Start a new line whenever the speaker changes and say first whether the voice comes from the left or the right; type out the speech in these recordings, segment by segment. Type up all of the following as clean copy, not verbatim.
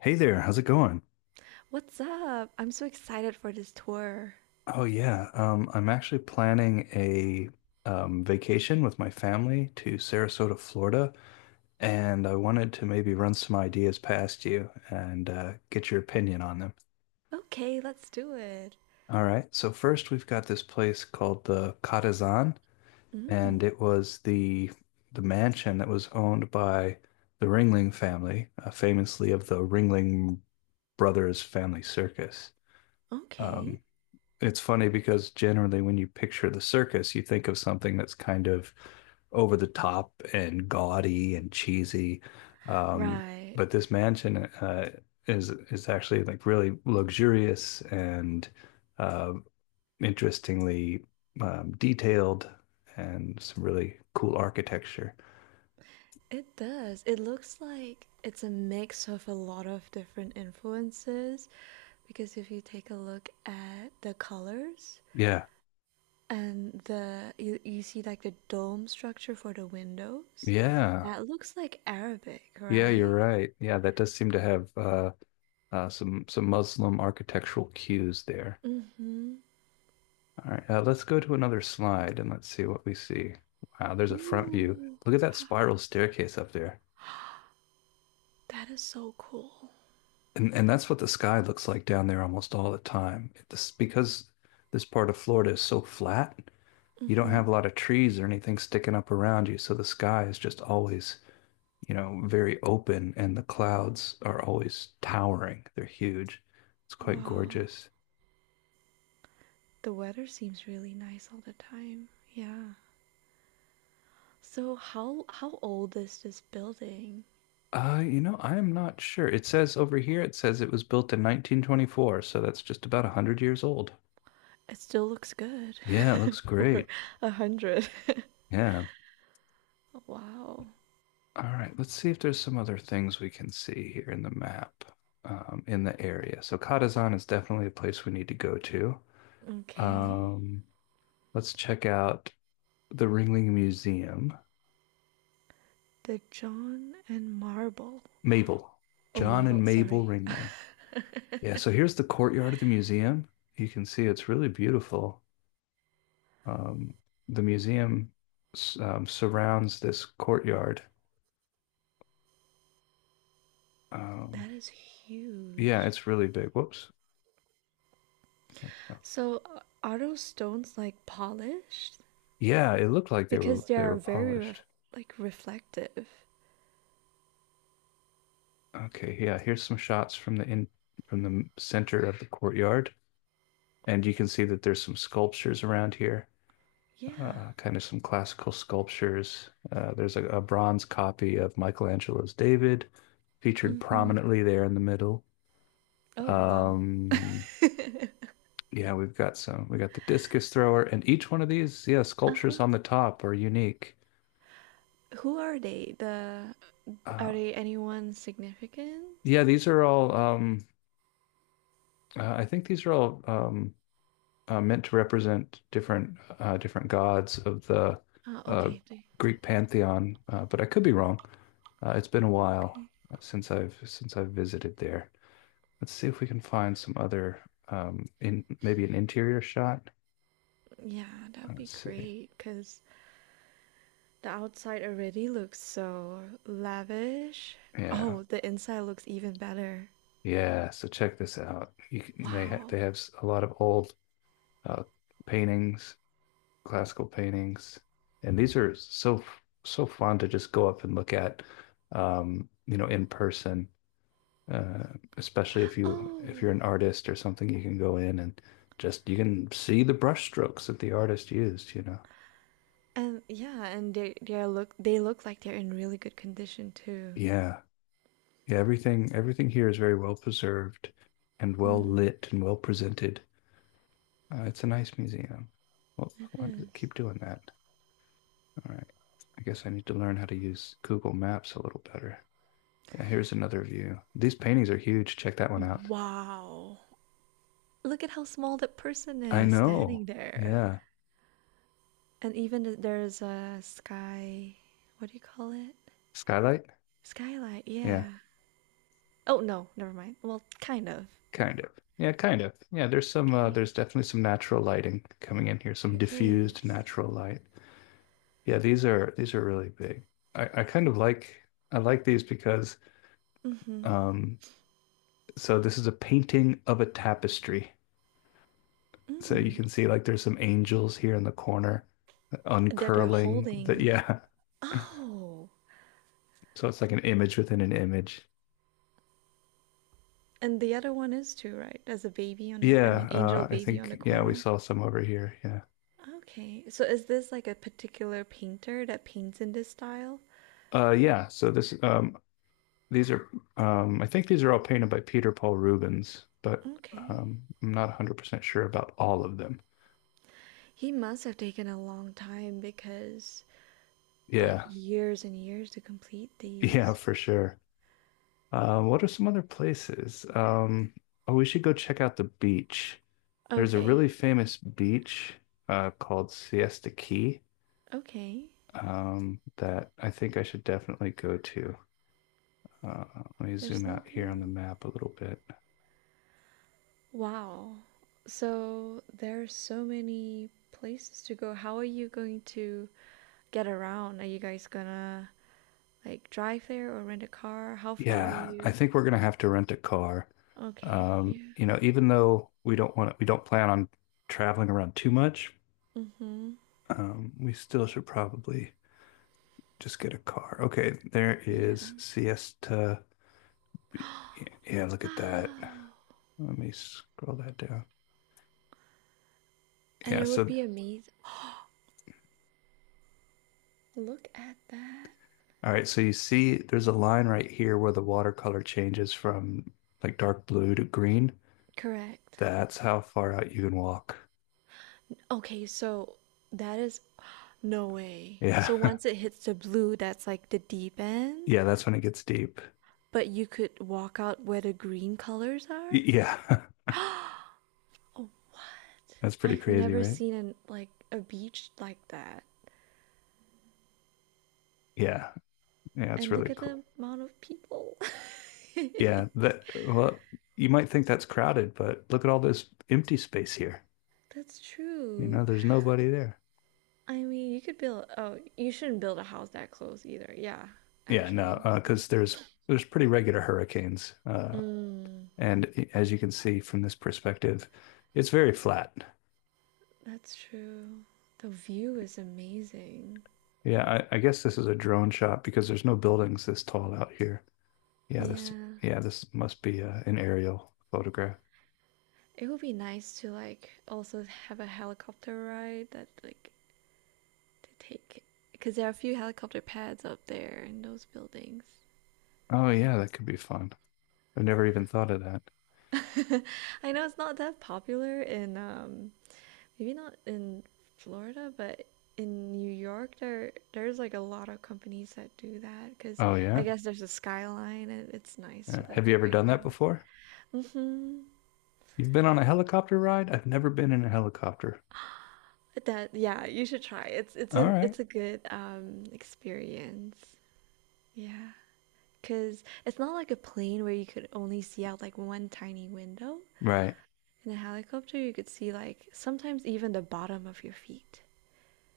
left: Hey there, how's it going?
right: What's up? I'm so excited for this tour.
left: Oh yeah, I'm actually planning a vacation with my family to Sarasota, Florida, and I wanted to maybe run some ideas past you and get your opinion on them.
right: Okay, let's do it.
left: All right, so first we've got this place called the Catazan, and
right: Mm,
left: it was the mansion that was owned by the Ringling family, famously of the Ringling Brothers Family Circus.
right: okay.
left: Um, it's funny because generally when you picture the circus, you think of something that's kind of over the top and gaudy and cheesy. Um,
right: Right.
left: but this mansion is actually like really luxurious and uh, interestingly detailed and some really cool architecture.
right: It does. It looks like it's a mix of a lot of different influences because if you take a look at the colors
left: Yeah,
right: and the you see like the dome structure for the windows,
left: yeah,
right: that looks like Arabic,
left: yeah. You're
right: right?
left: right. Yeah, that does seem to have some Muslim architectural cues there.
right: Mm-hmm.
left: All right, let's go to another slide and let's see what we see. Wow, there's a front view.
right: Ooh,
left: Look at that
right: wow.
left: spiral staircase up there.
right: That is so cool.
left: And that's what the sky looks like down there almost all the time. This because this part of Florida is so flat, you don't
right: Mm-hmm.
left: have a lot of trees or anything sticking up around you, so the sky is just always, very open and the clouds are always towering. They're huge. It's quite
right: Wow.
left: gorgeous.
right: The weather seems really nice all the time. Yeah. So how old is this building?
left: You know, I'm not sure. It says over here, it says it was built in 1924, so that's just about 100 years old.
right: It still looks good
left: Yeah, it looks
right: for
left: great.
right: a hundred.
left: Yeah.
right: Wow.
left: All right, let's see if there's some other things we can see here in the map, in the area. So Katazan is definitely a place we need to go to.
right: Okay.
left: Um, let's check out the Ringling Museum.
right: The John and Marble.
left: Mabel,
right: Oh,
left: John
right: Mabel.
left: and Mabel
right: Sorry.
left: Ringling. Yeah,
right: That
left: so here's the courtyard of the museum. You can see it's really beautiful. um, the museum surrounds this courtyard. Um,
right: is
left: yeah,
right: huge.
left: it's really big. Whoops. That's not-
right: So are those stones like polished?
left: Yeah, it looked like they were
right: Because they
left: they were
right: are
left: polished.
right: like reflective.
left: Okay, yeah, here's some shots from the center of the courtyard, and you can see that there's some sculptures around here.
right: Yeah.
left: Kind of some classical sculptures. There's a bronze copy of Michelangelo's David featured
right: Mm-hmm.
left: prominently there in the middle.
right: Oh, wow.
left: Um, Yeah, we've got some. We got the discus thrower, and each one of these, yeah, sculptures
right: Uh-huh.
left: on the top are unique.
right: Who are they? The
left: Uh,
right: Are they anyone significant?
left: yeah, these are all. I think these are all meant to represent different different gods of the
right: Uh,
left: uh,
right: okay, they,
left: Greek pantheon, but I could be wrong. It's been a while
right: okay.
left: since I've visited there. Let's see if we can find some other in maybe an interior shot.
right: Yeah, that'd be
left: Let's see.
right: great because the outside already looks so lavish.
left: Yeah,
right: Oh, the inside looks even better.
left: yeah, so check this out. You can, they ha
right: Wow.
left: they have a lot of old uh, paintings, classical paintings, and these are so fun to just go up and look at, in person. Uh, especially if you if
right: Oh,
left: you're an artist or something, you can go in and just you can see the brush strokes that the artist used, you know.
right: and yeah, and they look they look like they're in really good condition too.
left: Yeah, yeah. Everything here is very well preserved, and well
right: Mm,
left: lit and well presented. It's a nice museum. Well,
right: it
left: why does
right: is.
left: it keep doing that? All right. I guess I need to learn how to use Google Maps a little better. Yeah, here's another view. These paintings are huge. Check that one out.
right: Wow. Look at how small that person
left: I
right: is
left: know.
right: standing there.
left: Yeah.
right: And even there's a sky. What do you call it?
left: Skylight?
right: Skylight,
left: Yeah,
right: yeah. Oh no, never mind. Well, kind of.
left: kind of. Yeah, kind of. Yeah, there's some
right: Okay.
left: there's definitely some natural lighting coming in here, some
right: There
left: diffused
right: is.
left: natural light. Yeah, these are really big. I kind of like I like these because
right: Mm-hmm.
left: um so this is a painting of a tapestry. So you
right: Mm.
left: can see like there's some angels here in the corner
right: That they're
left: uncurling that
right: holding.
left: yeah.
right: Oh,
left: So it's like an image within an image.
right: and the other one is too, right? As a baby on the, I mean,
left: Yeah,
right: angel
left: I
right: baby on
left: think
right: the
left: yeah, we
right: corner.
left: saw some over here. Yeah.
right: Okay. So is this like a particular painter that paints in this style?
left: Yeah, so this these are I think these are all painted by Peter Paul Rubens, but
right: Okay.
left: I'm not 100% sure about all of them.
right: He must have taken a long time because, like,
left: Yeah.
right: years and years to complete
left: Yeah,
right: these.
left: for sure. What are some other places? Oh, we should go check out the beach. There's a really
right: Okay.
left: famous beach called Siesta Key
right: Okay.
left: that I think I should definitely go to. Uh, let me
right: There's
left: zoom out here on the
right: something.
left: map a little bit.
right: Wow. So there are so many places to go. How are you going to get around? Are you guys gonna like drive there or rent a car? How far are
left: Yeah, I
right: you?
left: think we're gonna have to rent a car.
right: Okay. Yeah.
left: You know, even though we don't plan on traveling around too much,
right: Mm-hmm.
left: we still should probably just get a car. Okay, there
right: Yeah.
left: is Siesta. Yeah, yeah, look at that.
right: Wow.
left: Let me scroll that down.
right: And
left: Yeah,
right: it would
left: so
right: be amazing. Look at that.
left: all right, so you see there's a line right here where the watercolor changes from like dark blue to green.
right: Correct.
left: That's how far out you can walk.
right: Okay, so that is no way.
left: Yeah.
right: So once it hits the blue, that's like the deep end?
left: yeah, that's when it gets deep.
right: But you could walk out where the green colors are?
left: Yeah,
right: Oh,
left: that's pretty
right: I've
left: crazy,
right: never
left: right?
right: seen an like a beach like that.
left: Yeah, yeah, it's
right: And look
left: really
right: at
left: cool.
right: the amount of people.
left: Yeah, that well, you might think that's crowded, but look at all this empty space here.
right: That's
left: You
right: true.
left: know, there's nobody there.
right: I mean, you could build oh, you shouldn't build a house that close either. Yeah,
left: Yeah, no,
right: actually. Like,
left: 'cause there's pretty regular hurricanes,
right: mm,
left: and as you can see from this perspective, it's very flat.
right: that's true. The view is amazing.
left: Yeah, I guess this is a drone shot because there's no buildings this tall out here. Yeah, this
right: Yeah.
left: yeah, this must be an aerial photograph.
right: It would be nice to like also have a helicopter ride that like to take because there are a few helicopter pads up there in those buildings.
left: Oh yeah, that could be fun. I've never even thought of that.
right: I know it's not that popular in maybe not in Florida, but in New York there's like a lot of companies that do that because
left: Oh
right: I
left: yeah?
right: guess there's a skyline and it's nice to
left: Yeah. Have
right: like
left: you ever
right: ride
left: done that
right: around.
left: before?
right: Mm-hmm.
left: You've been on a helicopter ride? I've never been in a helicopter.
right: That yeah, you should try. It's it's
left: All
right: an
left: right.
right: it's a good experience. Yeah, because it's not like a plane where you could only see out like one tiny window.
left: Right.
right: In a helicopter, you could see like sometimes even the bottom of your feet.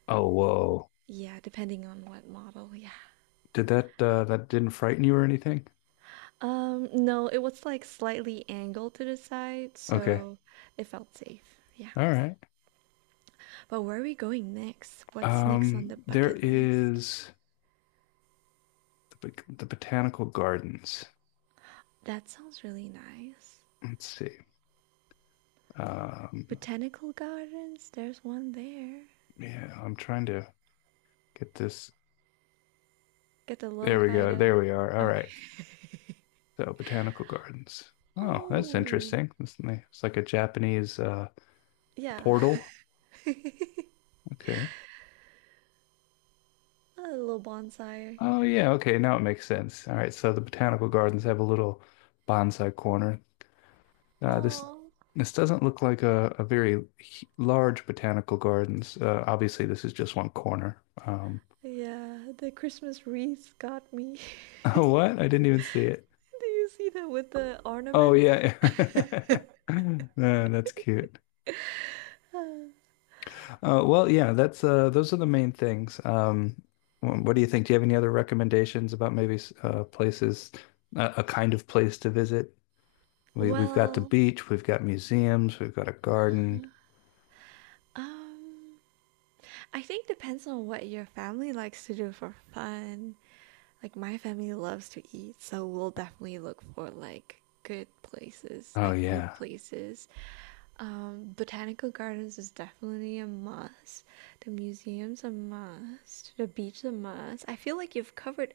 left: Oh, whoa.
right: Yeah, depending on what model. Yeah.
left: Did that didn't frighten you or anything?
right: No, it was like slightly angled to the side,
left: Okay.
right: so it felt safe. Yeah.
left: All right.
right: But where are we going next? What's next on the
left: There
right: bucket list?
left: is the botanical gardens.
right: That sounds really nice.
left: Let's see. Um,
right: Botanical gardens, there's one there.
left: yeah, I'm trying to get this.
right: Get the little
left: There we
right: guy
left: go.
right: to.
left: There we are. All
right: Okay.
left: right. So botanical gardens. Oh, that's
right: Oh,
left: interesting. It's it's like a Japanese
right: yeah.
left: portal.
right: A
left: Okay.
right: little bonsai.
left: Oh yeah, okay, now it makes sense. All right, so the botanical gardens have a little bonsai corner. This
right: Oh.
left: this doesn't look like a very large botanical gardens. Obviously, this is just one corner.
right: Yeah, the Christmas wreaths got me.
left: Oh, what? I didn't even see it.
right: Do you see that with the
left: Oh
right: ornaments?
left: yeah. That's cute.
right: Uh,
left: Well, yeah, that's those are the main things. What do you think? Do you have any other recommendations about maybe places, a kind of place to visit? We've got the
right: Well,
left: beach, we've got museums, we've got a garden.
right: um, I think depends on what your family likes to do for fun. Like my family loves to eat, so we'll definitely look for like good places,
left: Oh
right: like food
left: yeah.
right: places. Botanical gardens is definitely a must. The museum's a must. The beach is a must. I feel like you've covered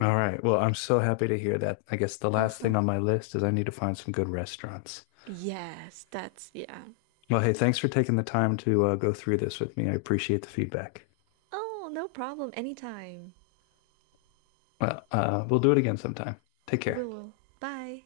left: All right. Well, I'm so happy to hear that. I guess the last thing
right: Uh-huh.
left: on my list is I need to find some good restaurants.
right: Yes, that's yeah.
left: Well, hey, thanks for taking the time to go through this with me. I appreciate the feedback.
right: Oh, no problem. Anytime.
left: Well, we'll do it again sometime. Take
right: We
left: care.
right: will. Bye.